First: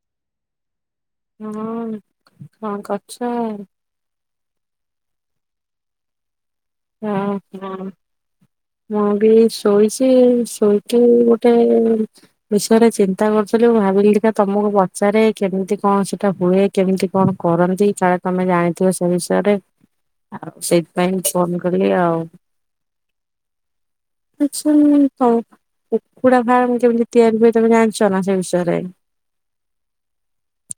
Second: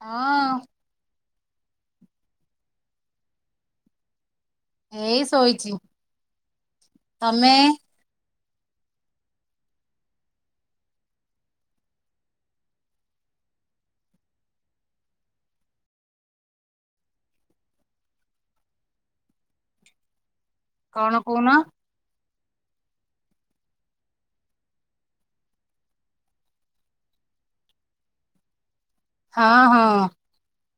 ହଁ। ହଁ ହଁ କଣ କରୁଚ? ଏଇ ଶୋଇଚି। ହଁ ହଁ। ମୁଁ ବି ଶୋଇଚି ଶୋଇକି ଗୋଟେ ବିଷୟରେ ଚିନ୍ତା କରୁଥିଲି। ମୁଁ ଭାବିଲିକା ତମକୁ ପଚାରେ କେମିତି କଣ ସେଟା ହୁଏ କେମିତି କଣ କରନ୍ତି କାଳେ ତମେ ଜାଣିଥିବ ସେ ବିଷୟରେ। ଆଉ ସେଇଥିପାଇଁ କଣ କହୁନ କଲ କଲିି ଆଉ। ଆ କୁକୁଡା ଫାମ କେମିତି ତିଆରି ହୁଏ ତମେ ଜାଣିଛ ନା ସେ ବିଷୟରେ? ହଁ ହଁ।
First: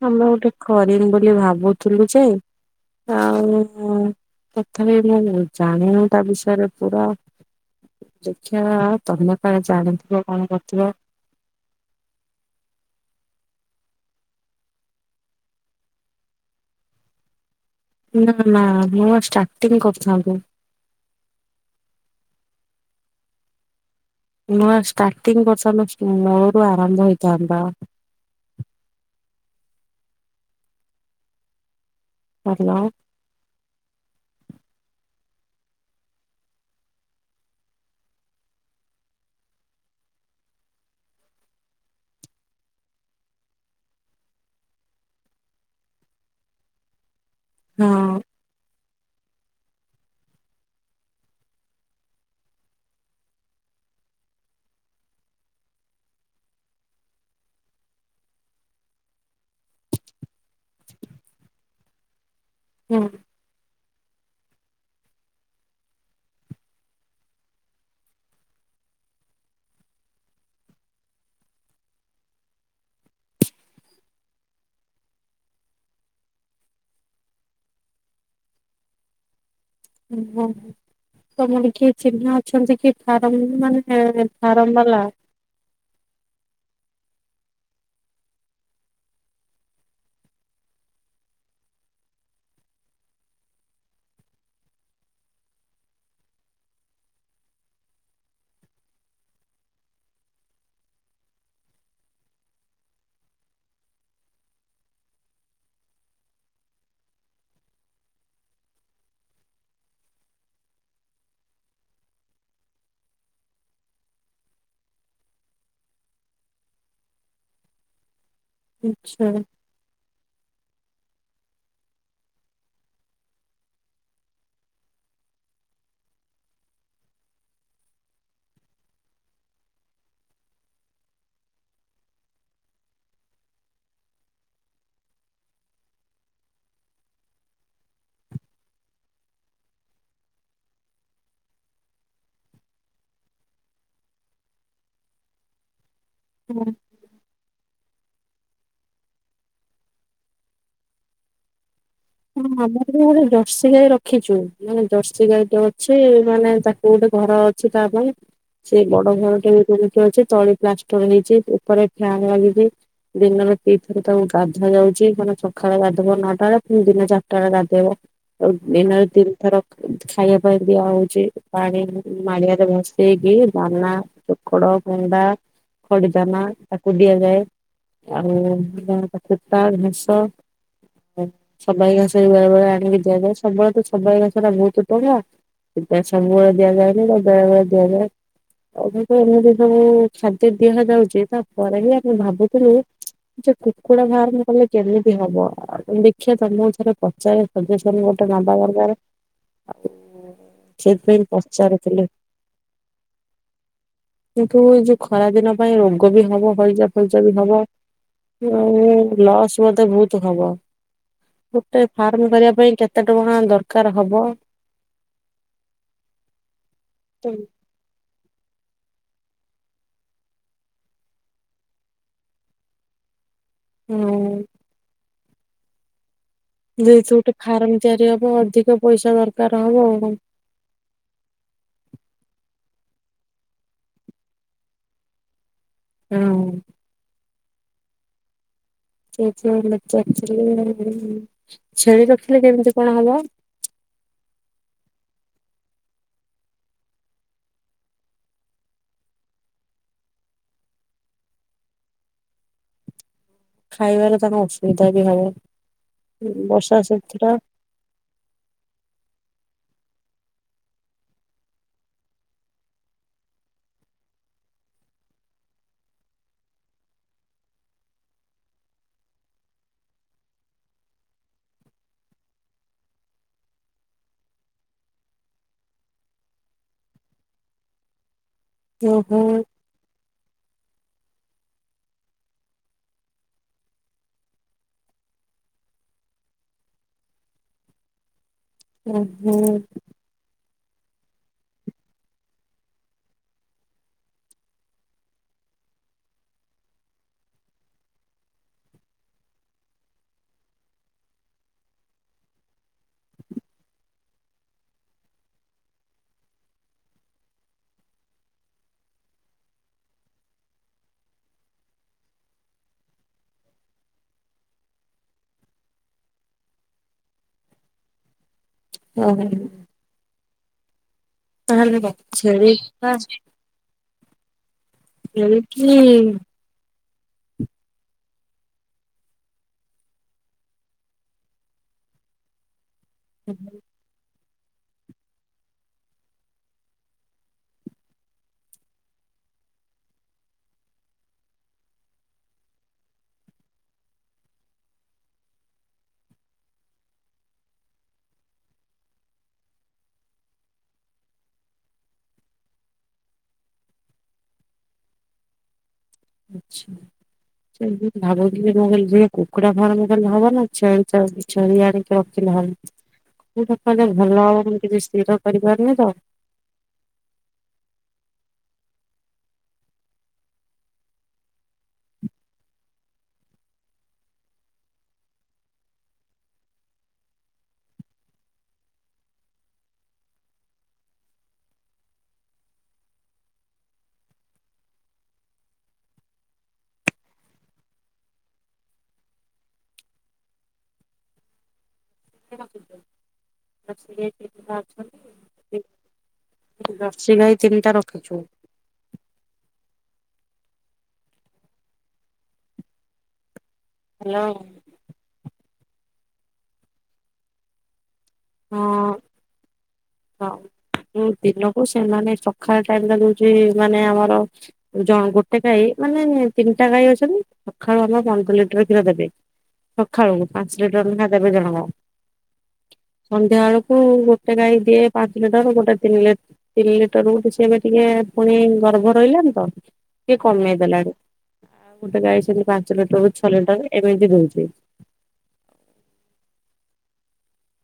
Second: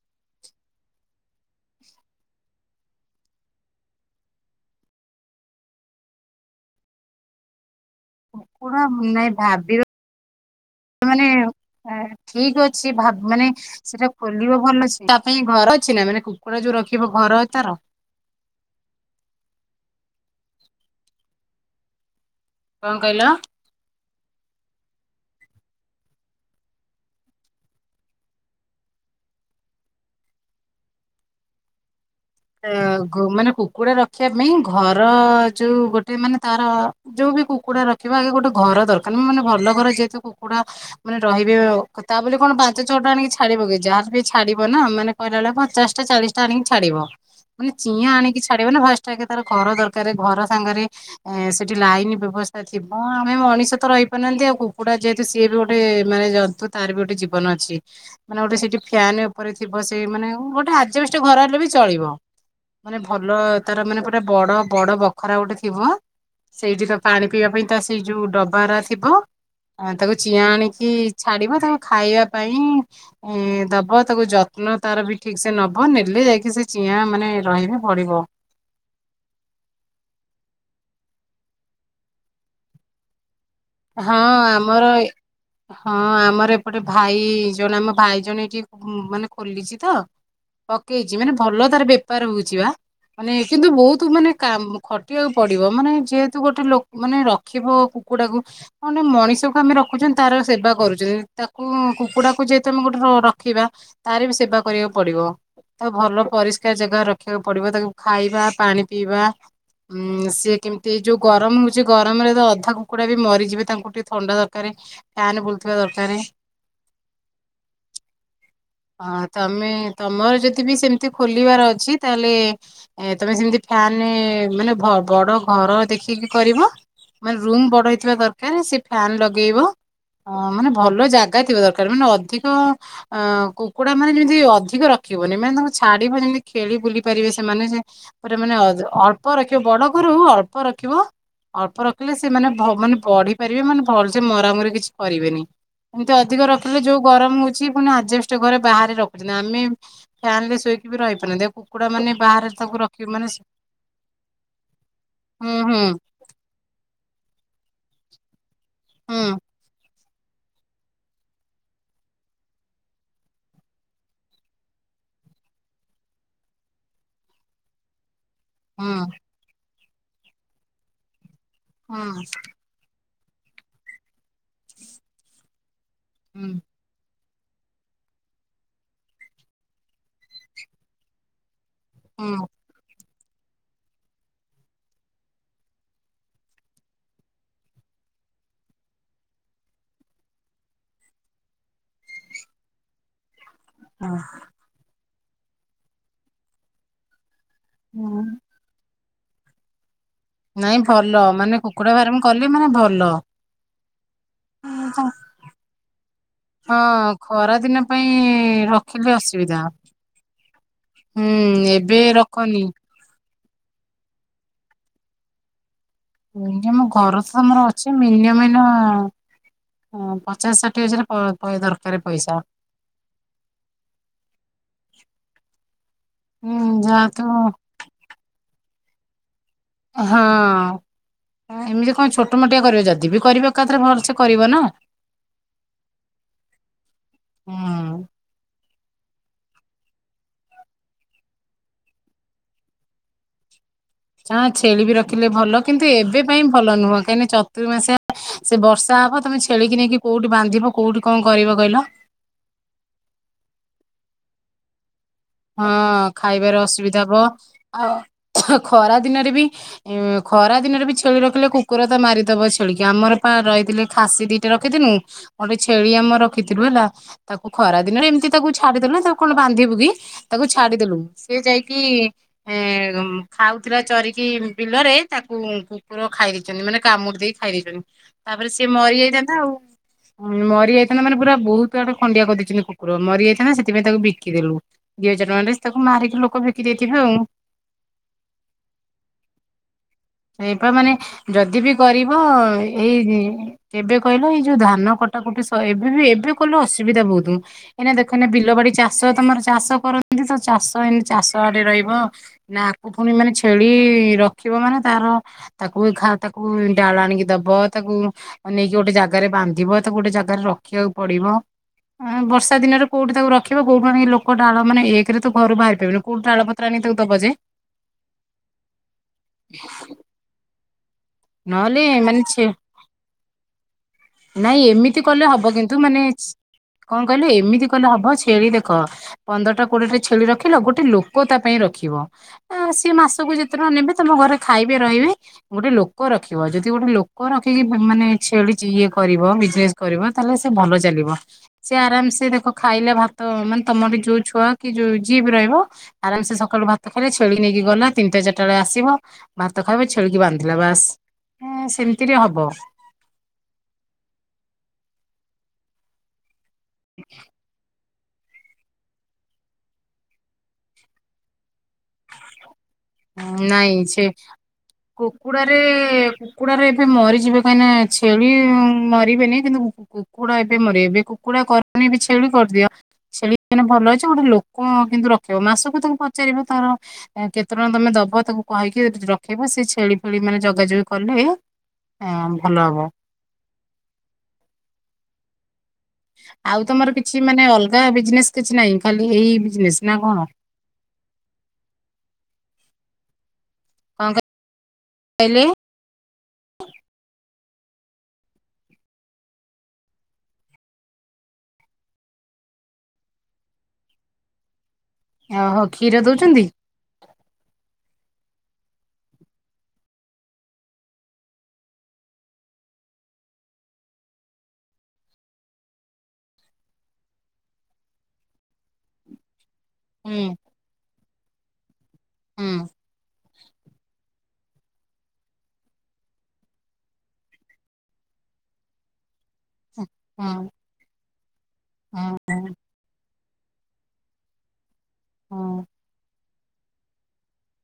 ଆମେ ଗୋଟେ କରିମୁଁ ବୋଲି ଭାବୁଥିଲୁ ଯେ ଆଉ ତଥାପି ମୁଁ ଜାଣିନୁ ତା ବିଷୟରେ ପୁରା ଦେଖିବା କୁକୁଡା ନାଇଁ ତମେ କାଳେ ଭାବ ଜାଣିଥିବ କଣ କରିଥିବ। ର ମାନେ ଠିକ ଅଛି ଭାବ ମାନେ ସେଇଟା ଖୋଲିବ ଭଲ ତା ପାଇଁ ଘର ଅଛି ନା ମାନେ କୁକୁଡା ଯୋଉ ରଖିବ ଘର ଅଛି ତାର? ନା ନା ମୁଁ ଷ୍ଟାର୍ଟିଂ କରିଥାନ୍ତି। କଣ କହିଲ? ନୂଆ ଷ୍ଟାର୍ଟିଂ କଥା ମୂଳରୁ ଆରମ୍ଭ ହେଇଥାନ୍ତା। ଭଲ। ତ ମାନେ କୁକୁଡା ରଖିବା ପାଇଁ ଘର ଯୋଉ ଗୋଟେ ମାନେ ତାର ଯୋଉ ବି କୁକୁଡା ରଖିବ ଆଗେ ଗୋଟେ ଘର ଦରକାର ନା ମାନେ ଭଲ ଘର ଯେହେତୁ କୁକୁଡା ମାନେ ରହିବେ ତା ବୋଲି କଣ ପାଞ୍ଚ ଛଅଟା ଆଣିକି ଛାଡିବ କି ଯାହାର ବି ଛାଡିବ ନା ମାନେ କହିଲା ବେଳେ ପଚାଶଟା ଚାଳିଶ ଟା ଆଣିକି ଛାଡିବ। ମାନ ଚିଁ ହଁ ଆଣିକି ଛାଡିବ ନା ଫାଷ୍ଟ ଟାକ ତାର ଘର ଦରକାର ଘର ସାଙ୍ଗରେ ଏ ସେଠି ଲାଇନ ବ୍ୟବସ୍ଥା ଥିବ ଆମେ ମଣିଷ ତ ରହିପାରୁନାହାନ୍ତି ଆଉ କୁକୁଡା ଯେହେତୁ ସିଏ ବି ଗୋଟେ ମାନେ ଜନ୍ତୁ ତାର ବି ଗୋଟେ ଜୀବନ ଅଛି ମାନେ ଗୋଟେ ସେଇଠି ଫ୍ୟାନ ଉପରେ ଥିବ ସେ ମାନେ ଗୋଟେ ଆଜବଷ୍ଟେ ଘର ହେଲେ ବି ଚଳିବ। ମାନେ ଭଲ ତାର ମାନେ ପୁରା ବଡ ବଡ ବଖରା ଗୋଟେ ଥିବ। ସେଇଠି ତ ପାଣି ପିଇବା ପାଇଁ ତା ସେଇ ଯୋଉ ଡବାର ଥିବ ତାକୁ ଚିଆଁ ଆଣିକି ଛାଡିବ। ତାକୁ ଖାଇବା ପାଇଁ ଦବ ତାକୁ ଯତ୍ନ ତାର ବି ଠିକ ସେ ନବ ନେଲେ ଯାଇକି ସେ ଚିଆ ମାନେ ରହିବେ ବଢ଼ିବ। ଓ ହୋ ତମର କିଏ ଚିହ୍ନା ଅଛନ୍ତି କି ଫାର୍ମ ମାନେ ହଁ ଫାର୍ମ ଆମର ବାଲା? ହଁ ଆମର ଏପଟେ। ଭାଇ ଜଣେ ଆମ ଭାଇ ଜଣେ ଏଠିେ ମାନେ ଖୋଲିଛି ତ ପକେଇଛି ମାନେ ଭଲ ତାର ବେପାର ହଉଛି ବା ମାନେ କିନ୍ତୁ ବହୁତ ମାନେ କ ଖଟିବାକୁ ପଡିବ ମାନେ ଯେହେତୁ ଗୋଟେ ଲୋକ ମାନେ ରଖିବ କୁକୁଡାକୁ। କଣ ମଣିଷକୁ ଆମେ ରଖୁଛନ୍ତି ତାର ସେବା କରୁଛନ୍ତି ତାକୁ କୁକୁଡାକୁ ଯେହେତୁ ଆମେ ଗୋଟେ ରଖିବା ତାର ବି ସେବା କରିବାକୁ ପଡିବ ତାକୁ ଭଲ ପରିଷ୍କାର ଜାଗା ରଖିବାକୁ ପଡିବ ତାକୁ ଖାଇବା ପାଣି ପିଇବା ଉଁ ସି କେମିତି ଯୋଉ ଗରମ ହଉଛି ଗରମରେ ତ ଅଧା କୁକୁଡା ବି। ମରିଯିବେ ତାଙ୍କୁ ଟିକେ ଥଣ୍ଡା ଦରକାର ଫ୍ୟାନ ବୁଲଥିବା ଦରକାର। ଆଚ୍ଛା ହଁ ତମେ ତମର ଯଦି ବି ସେମତି। ଖୋଲିବାର ଅଛି ତାହେଲେ ତମେ ସେମତି ଫ୍ୟାନ ମାନେ ବଡ ଘର ଦେଖିକି କରିବ ମାନ ରୁମ ବଡ଼ ହେ ଥିବା ଦରକାର ସେ ଫ୍ୟାନ ଲଗେଇବ ମାନେ ଭଲ ଜାଗା ଥିବା ଦରକାର ମାନେ ଅଧିକ କୁକୁଡା ମାନେ ଯେମତି ଅଧିକ ରଖିବନି ମାନେ ତାଙ୍କୁ ଛାଡିବ ଯେମିତି ଖେଳି ବୁଲି ପାରିବେ ସେମାନେ ପ ମାନେ ଅଳ୍ପ ରଖିବ ବଡ ଘର ଅଳ୍ପ ରଖିବ ଅଳ୍ପ ରଖିଲେ ସେମାନେ ମାନେ ବଢି ପାରିବେ ମାନେ ଭଲସେ ମରାମରି କିଛି କରିବେନି। ଏମିତି ଅଧିକ ହଁ। ରଖିଲେ ଯୋଉ ଗରମ ହଉଛି। ଆଷ୍ଟ ଘରେ ବାହାରେ ରଖୁଛନ୍ତି ଆମେ ଫ୍ୟାନ ରେ ଶୋଇକି ବି ରହିପାରୁ ଦେଖୁ। ହଁ ଆମର ଗୋଟେ ଜର୍ସି ଗାଈ ରଖିଛୁ ମାନେ ଜର୍ସି ଗାଈ ହୁଁ ଟେ ହୁଁ ଅଛି ମାନେ ତାକୁ ଗୋଟେ ଘର ଅ। [unintelligible] ସେ ବଡ ହୁଁ ଘରଟେ ହେଇପାରିଲେ ଅଛି ତଳି ପ୍ଲାଷ୍ଟର ହେଇଛି ଉପରେ ଫ୍ୟାନ୍ ଲାଗିଛି ଦିନରେ ପିଇଥରେ ତାକୁ ଗାଧା ଯାଉଛି ମାନେ ସକାଳେ ଗାଧବ ନଅଟାରେ। ଦିନେ ଚାରଟାରେ ଗାଧେଇବ। ହୁଁ ଦିନରେ ତିନି ଥର ଖାଇବା ପାଇଁ ଦିଆ ହଉଛି। ପାଣି ହୁଁ [inaudible] ସେଗି ଦାନ ଚୋଖଡ ଗୁଣ୍ଡା। ଖଡିଜାନ ତାକୁ ଦିଆଯାଏ। ଆଉ କୁଟା ଘାସ। ସବାଇ ହୁଁ ଘାସେଇ ବେଳେବେଳେ ଆଣିକି। ଦିଆଯାଏ ସମ୍ବଳ ତ ସମବୟ ଗଛଟା ବୋହୁତ ଟଙ୍ଗା ସମ୍ବୂଳ ଦିଆଯାଏନି ବେଳେ ବେଳେ ଦିଆଯାଏ ଏମିତି ସବୁ ଖାଦ୍ୟ ଦିଆ ଯାଉଛି ତାପରେ ହି ଆମେ ଭାବୁଥିଲୁ। ସେ କୁକୁଡ଼ା ହୁଁ ଫାର୍ମ କଲେ କେବ। ହବ ଆ ଦେ। ଦେଖିଆ ତମକୁ ଥରେ ପଚାରେ। [unintelligible] ହୁଁ ଗୋଟେ ନବା ଦରକାର। ନାଇଁ ଭଲ ସେଥିପାଇଁ ମାନେ କୁକୁଡା ପଚାରୁଥିଲି ଫାର୍ମ କଲେ ମାନେ ଭଲ। କିନ୍ତୁ ଏଇ ଯୋଉ ଖରା ଦିନ ପାଇଁ ରୋଗ ବି ହବ ହଁ ହଇଚା ଫଇଚା ବି ଖରା ହବ ଦିନ ପାଇଁ ଆ ରଖିଲେ ଲସ୍ ଅସୁବିଧା ମେ ବୋହୁତ ହବ। ହୁଁ ଗୋଟେ ଏବେ ଫାର୍ମ କରିବା ରଖନି ପାଇଁ କେତେ ଟଙ୍କ ଦରକାର ହବ। [inaudible] ମିନିଅମ ଘର ତ ତମର ଅଛି ମିନି [inaudible] ପଚାଶ ଷାଠିଏ ହଜାର ପ ଦରକାର ପଇସା। ହୁଁ। ହୁଁ ଯେହେତୁ ଯାହାତୁ ଗୋଟେ ଫାର୍ମ ତିଆରି ହବ ଅଧିକ ପ‌ଇସା ଦ ହଁ ଏମିତି କଣ ଛୋଟ ମୋଟିଆ କରିବ ଯଦି ଯଦି କରିବ ଏକାଥରେ ଭଲସେ କରିବ ନା ହୁଁ ହଁ [inaudible] [unintelligible] ଛେଳି ରଖିଲେ କେମିତି କଣ ହବ? ହଁ ଛେଳି ବି ରଖିଲେ ଭଲ, କିନ୍ତୁ ଏବେ ପାଇଁ ଭଲ ନୁହଁ କାହିଁକି ନା ଚତୁରୁ ମାସିଆ ସେ ବର୍ଷା ହବ ତମେ ଛେଳିିକି ନେଇକି କୋଉଠି ବାନ୍ଧିବ କୋଉଠି କଣ କରିବ କହିଲ? ଖାଇବାରେ ତାଙ୍କ ଅସବିଧା ହଁ ଖାଇବାରେ ଅସୁବିଧା ହବ ସେଥିଟା [unintelligible] ଖରା ଦିନରେ ବି ଖରା ଦିନରେ ବି ଛେଳି ରଖିଲେ କୁକୁର ତ ମାରିଦବ ଛେଳି କିି ଆମର ପା ରହିଥିଲେ ଖାସି ଦିଟା ରଖିଥିନୁ ଗୋଟେ ଛେଳି ଆମର ରଖିଥିଲୁ ହେଲା ତାକୁ ଖରା ଦିନରେ ଏମିତି ତାକୁ ଛାଡିଦେଲେୁ ତାକୁ କଣ ବାନ୍ଧିବୁ କି ତାକୁ ଛାଡିଦେଲୁ ସେ ଯାଇକି ଏ ଖାଉଥିଲା ଚରିକି ବିଲରେ ତାକୁ କୁକୁର ଖାଇ ଦେଇଚନ୍ତି ମାନେ କାମୁଡି ଦେଇ ଖାଇ ଦେଇଚନ୍ତି। ତାପରେ ସିଏ ମରି ଓହୋ ଯାଇଥାନ୍ତା ଆଉ ମରି ଯାଇଥାନ୍ତା ମାନେ ପୁରା ବୋହୁତ ଆଡୁ ଖଣ୍ଡିଆ କରିଦେଇଚନ୍ତି କୁକୁର ମରି ଯାଇଥାନ୍ତା ସେଥିପାଇଁ ତାକୁ ବିକିଦେଲୁ। ଦିଇ ହଜାର ଟଙ୍କାରେ ତାକୁ ମାରିକି ଲୋକ ବିକି ଦେଇଥିବେ ଆଉ ଉଁ ହୁଁ ସେଇପା ମାନେ ଯଦି ବି କରିବ ଏଇ କେବେ କହିଲ ଏଇ ଯୋଉ ଧାନ କଟାକଟି ସ‌ଇ ଏବେ ବି ଏବେ କଲେ ଅସୁବିଧା ବୋହୁତ ଏଇନା ଦେଖନି ବିଲ ବାଡି ଚାଷ ତମର ଚାଷ କରନ୍ତି ତ ଚାଷ ଏମତି ଚାଷ ଆଡେ ରହିବ ନା ଆକୁ ପୁଣି ମାନେ ଛେଳି ରଖିବ ମାନେ ତାର ତାକୁ ତାକୁ ଡାଳ ଆଣିକି ଦବ ତାକୁ ନେଇକି ଗୋଟେ ଜାଗାରେ ବାନ୍ଧିବ ତାକୁ ଗୋଟେ ଜାଗାରେ ରଖିବାକୁ ପଡିବ ଉଁ ବର୍ଷା ଦିନରେ କୋଉଠି ତାକୁ ରଖିବ କୋଉଠି ଆଣିଲି ଲୋକ ଡାଳ ମାନେ ଏକରେ ତ ଘରୁ ବାହାରି ପାରିବନି କୋଉଠୁ ଡାଳ ପତ୍ର ଆଣିକି ଦବ ଯେ ହୁଁ ନହେଲେ ମାନେ ଛେ ଛେଳି ଟା ନାଇଁ ଏମିତି କଲେ ହବ କିନ୍ତୁ ଛେଳିକି ମାନେ କଣ କହିଲୁ ଏମିତି କଲେ ହବ ଛେଳି ଦେଖ ପନ୍ଦରଟା କୋଡିଏଟା ଛେଳି ରଖିଲ ଗୋଟେ ଲୋକ ତା ପାଇଁ ରଖିବ ଆ ସେ ମାସକୁ ଯେତେ ଟଙ୍କା ନେବେ ତମ ଘରେ ଖାଇବେ ରହିବେ ଗୋଟେ ଲୋ ଲୋକ ରଖିବ ଯଦି ଗୋଟେ ଲୋକ ରଖିକି ମାନେ ଛେଳି ଇଏ କରିବ ବିଜନେସ କରିବ ତାହେଲେ ସେ ଭଲ ଚାଲିବ ସେ ଆରାମସେ ଦେଖ ଖାଇଲା ଭାତ ମାନେ ତମରେ ଯୋଉ ଛୁଆ କି ଯୋଉ ଯିଏ ବି ରହିବ ଆରାମସେ ସକାଳୁ ଭାତ ଖାଇଲେ ଛେଳି ନେଇକି ଗଲା ତିନିଟା ଚାରିଟା ବେଳେ ଆସିବ ଭାତ ଖାଇବ ଛେଳିିକି ବାନ୍ଧିବ ବାସ୍ ହଁ ସେମିତିରେ ହବ। ଆଚ୍ଛା। [unintelligible] ଭାବୁଥିଲି କଣ କହିଲୁ ଝିଅ ମୁଁ କୁକୁଡ଼ା ଫାର୍ମ କଲେ ହବ ନା ଛେଳି ଛେଳି ଆଣିକି ରଖିଲେ ହବ। କୋଉଟା ନାଇଁ କଲେ ସେ ଭଲ ହବ ମୁଁ କିଛି ସ୍ଥିର କୁକୁଡାରେ କରିପାରୁନି ତ କୁକୁଡାରେ ଏବେ ମରିଯିବ କାହିଁକି ନା ଛେଳି ମରିବେନି କିନ୍ତୁ କୁକୁଡା ଏବେ ମରିବ କୁକୁଡା କରନି ଏ ଛେଳି କରିଦିଅ ଛେଳି ମଲେ ଭଲ ଅଛି ଗୋଟେ ଲୋକ କିନ୍ତୁ ରଖିବ ମାସକୁ ତାଙ୍କୁ ପଚାରିବ ତାର କେ ତମେ ତମେ ଦବ ତାକୁ କହିକି ରଖିବ ସେ ଛେଳି ଫେଳି ମାନେ ଯଗାଯୁଗି କଲେ ଆଂ ଭଲ ହବ। ଆଉ ତମର କିଛି ମାନେ ଅଲଗା ବିଜନେସ୍ କିଛି ନାହିଁ ଖାଲି ଏଇ ବିଜନେସ୍ ନା କଣ- [unintelligible] ଦର୍ସି ଗାଈ କଣ କେତିଟା କହିଲେ ଅଛନ୍ତି ଦର୍ସି ଗାଈ ତିନିଟା ରଖିଚୁ। ହଲୋ। ଓହୋ କ୍ଷୀର ଦଉଚନ୍ତି। ହଁ। ହଁ ଦିନକୁ ସେମାନେ ସକାଳ ଟାଇମ୍ ଦଉଚି ମାନେ ଆମର ଗୋଟେ ଗାଈ ମାନେ ତିନିଟା ଗାଈ ଅଛନ୍ତି ସକାଳୁ ଆମେ ପନ୍ଦର ଲିଟର କ୍ଷୀର ଦେବେ ସଖାଳ ହୁଁ କୁ ପାଞ୍ଚ ଲିଟର ନାଖା ଦେବିକଣ ହୁଁ [inaudible] ସନ୍ଧ୍ୟା ବେଳକୁ ଗୋଟେ ସେ କାଇ ଟିଏ ପାଞ୍ଚ ଲିଟର ଗୋଟେ ତିନି ତିନି ଲିଟର ଗୋଟେ ସିଏ ଏବେ ଟିକେ ପୁଣି ଗର୍ଭ ରହିଲାନ କିଏ ହୁଁ କଣମେ ଦେଲା ଆଡ ଆଉ ଗୋଟେ ହୁଁ ଗାଇି ପାଞ୍ଚ ଲୋଟ ଛଟ ଏମିତି ରଉଛି। ହଁ।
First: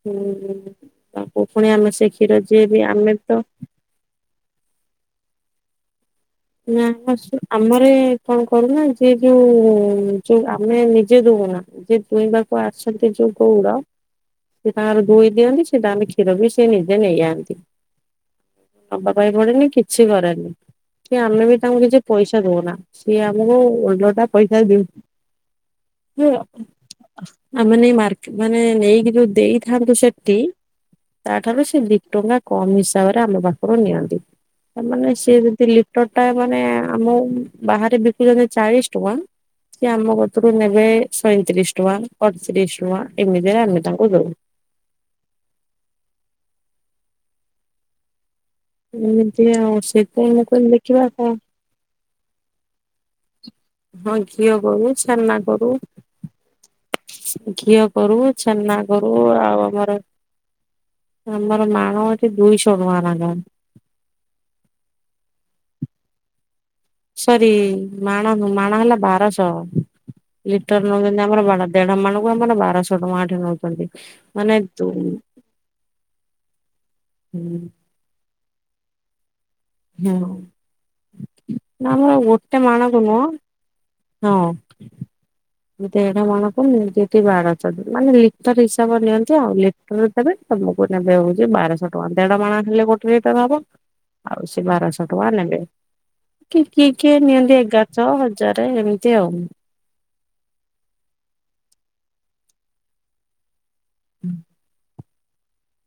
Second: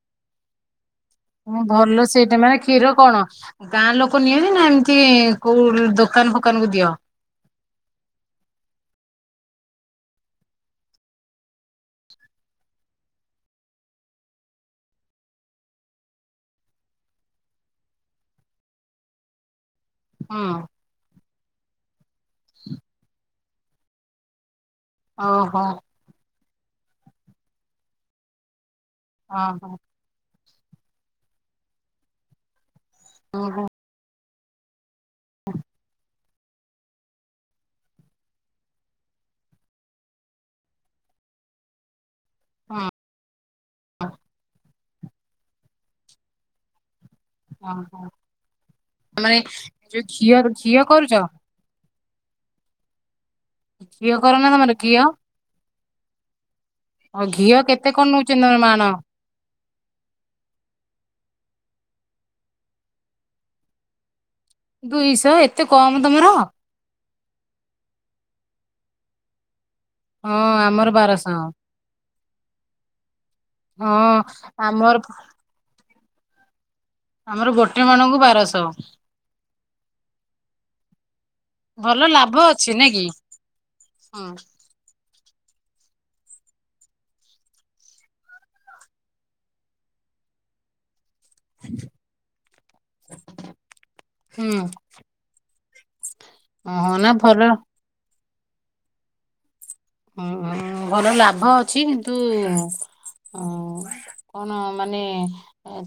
ହୁଁ ହୁଁ। ହଁ ଭଲ ସେଇଟା ମାନେ କ୍ଷୀର କଣ ତ ଗାଁ ଲୋକ ନିଅନ୍ତି ନା ଏମିତି କୋଉ [inaudible] କୁ ନା ଦିଅ? ଆମର କଣ କରୁନା ଯଏ ଯୋଉ ଯୋଉ ଆମେ ନିଜେ ଦୁଉନା ଯ ଦୋଇଁବାକୁ ଆସନ୍ତି ଯୋଉ ଗଉଡ଼ ସେ ତାଙ୍କର ଧୋଇ ଦିଅନ୍ତି ସେଟା ଆମେ କ୍ଷୀର ବି ସେ ନିଜେ ନେଇଯାନ୍ତି ନବା ପାଇଁ ପଡେନି। ଅଛି କରି ହୁଁ ସିଏ ଆମେ ବି ତାଙ୍କୁ କିଛି ପଇସା ଦଉନା ସିଏ ଓଣ୍ଡଟା ପଇସା ଦଉ ଓ ହୋ। ଆମାନ ମାର୍କ ମାନେ ନେଇକି ଯୋଉ ଓହୋ ଦେଇଥାନ୍ତୁ ସେଠି ତାଠାରୁ ସେ ଦିଇ ଟଙ୍କା କମ୍ ତାପରେ ଆମ ଓହୋ ପାଖରୁ ନିଅନ୍ତି। ତାମାନେ ସିଏ ଯିଦି ଲି ଟା ମାନେ ଆମ ବାହାରେ ବିକୁଚନ୍ତି ଚାଳିଶ ଟଙ୍କା ସେ ଆମ କତରୁ ନେବେ ସଇଁତିରିଶ ଟଙ୍କା। ଅଣତିରିଶ ହଁ ଟଙ୍କା ଏମିତିରେ ଆମେ ତାଙ୍କୁ ଦେଉ। ଓହୋ। ମାନେ ଏମିତି ଆଉ ଯୋଉ ଘିଅ ସେତେବେଳେ [unintelligible] ଘିଅ ଦେଖିବା କରୁଛ କ ହଁ କର ନା ଘିଅ ତମର କରୁ ଛେନା କରୁ। ଆଉ ଘିଅ କେତେ କଣ କରୁ ନଉଛନ୍ତି ତମର ଛେନା ମାଣ? କରୁ ଆଉ ଆମର ଆମର ମାଣ ହୋଉଚି ଦୁଇଶହ ଟଙ୍କା ନାଖା ଦୁଇଶହ ଏତେ କମ ତମର। ସରି ମାଣ ନୁହେଁ ମାଣ ହେଲା ବାରଶହ। ଲିଟର ଆମର ନେଉଛନ୍ତି ବାରଶହ ଆମର ବଡ ଦେଢ ମାଣକୁ [unintelligible] ବାରଶହ ଟଙ୍କା। ନୋଉଚନ୍ତି ହଁ ମାନେ ଆମର ଆମର ଗୋଟେ ମାଣଙ୍କୁ ବାରଶହ। ହଁ ଭଲ ଆମର ଲାଭ ଗୋଟେ ଅଛି ନାଇଁ ମାଣଙ୍କୁ କି? ନୁହ ହୁଁ ହଁ। ଦେଢ ମାଣକୁ ନିଅନ୍ତି ଏଠି ବାରଶହ ମାନେ ଲିଟର ହିସାବ ନିଅନ୍ତି ଆଉ ଲିଟର ହିସାବରେ ପରେ ତମକୁ ନେ ହୋଉଚି ବାରଶହ ଟଙ୍କା ଦେଢ ମାଣା ହେଲେ ଗୋଟେ ଲିଟର ହବ। ଆଉ ହୁଁ ସେ ବାରଶହ ଟଙ୍କା ହାଲୋ। କିଏ କିଏ ଓହୋ ନା କିଏ ଭଲ ନିିଅନ୍ତି ଏଗାରଶହ ହଜା ଚରେ ଏମିତି ଆଉ ହଁ ଭଲ ଲାଭ ଅଛି କିନ୍ତୁ ଉଁ କଣ ମାନେ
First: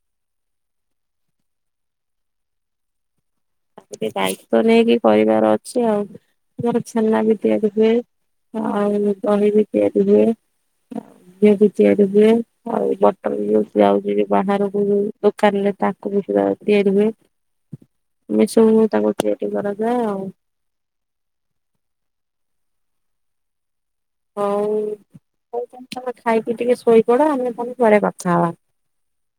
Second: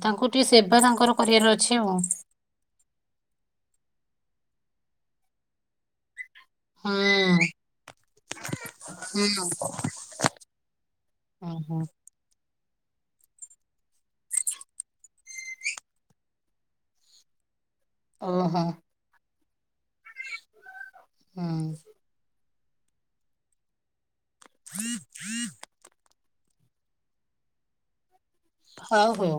ତାଙ୍କୁ ଟିକେ ସେବା ତାଙ୍କର କରିବାର ଅଛି ଆଉ। ଟିକେ ଦାୟିତ୍ଵ ନେଇକି କରିବାର ଅଛି ଆଉ। ଖିରରେ ହୁଁ ଛେନା ବି ତିଆରି ହୁଏ ଆଉ ହୁଁ ହୁଁ ଦହି ବି ତିଆରି ହୁଏ ଘିଅ ବି ଓହୋ ତିଆରି ହୁଏ। ଆଉ ବଟର ଯୋଉ ଯାଉଚି ବି ବାହାରକୁ ଦୋକାନରେ ତାକୁ ବି ସୁଦା ତିଆରି ହୁଏ। ହୁଁ ଏମମି ସବୁ ତାଙ୍କୁ ଟି ଏମିତି କରାଯାଏ ଆଉ। ହଁ। ଆଉ ହଉ ତାନେ ତୋମେ ଖାଇ କି ଟିକେ ଶୋଇପଡ ଆମେ ତାନେ ପଡେ କ ହଉ ହଉ।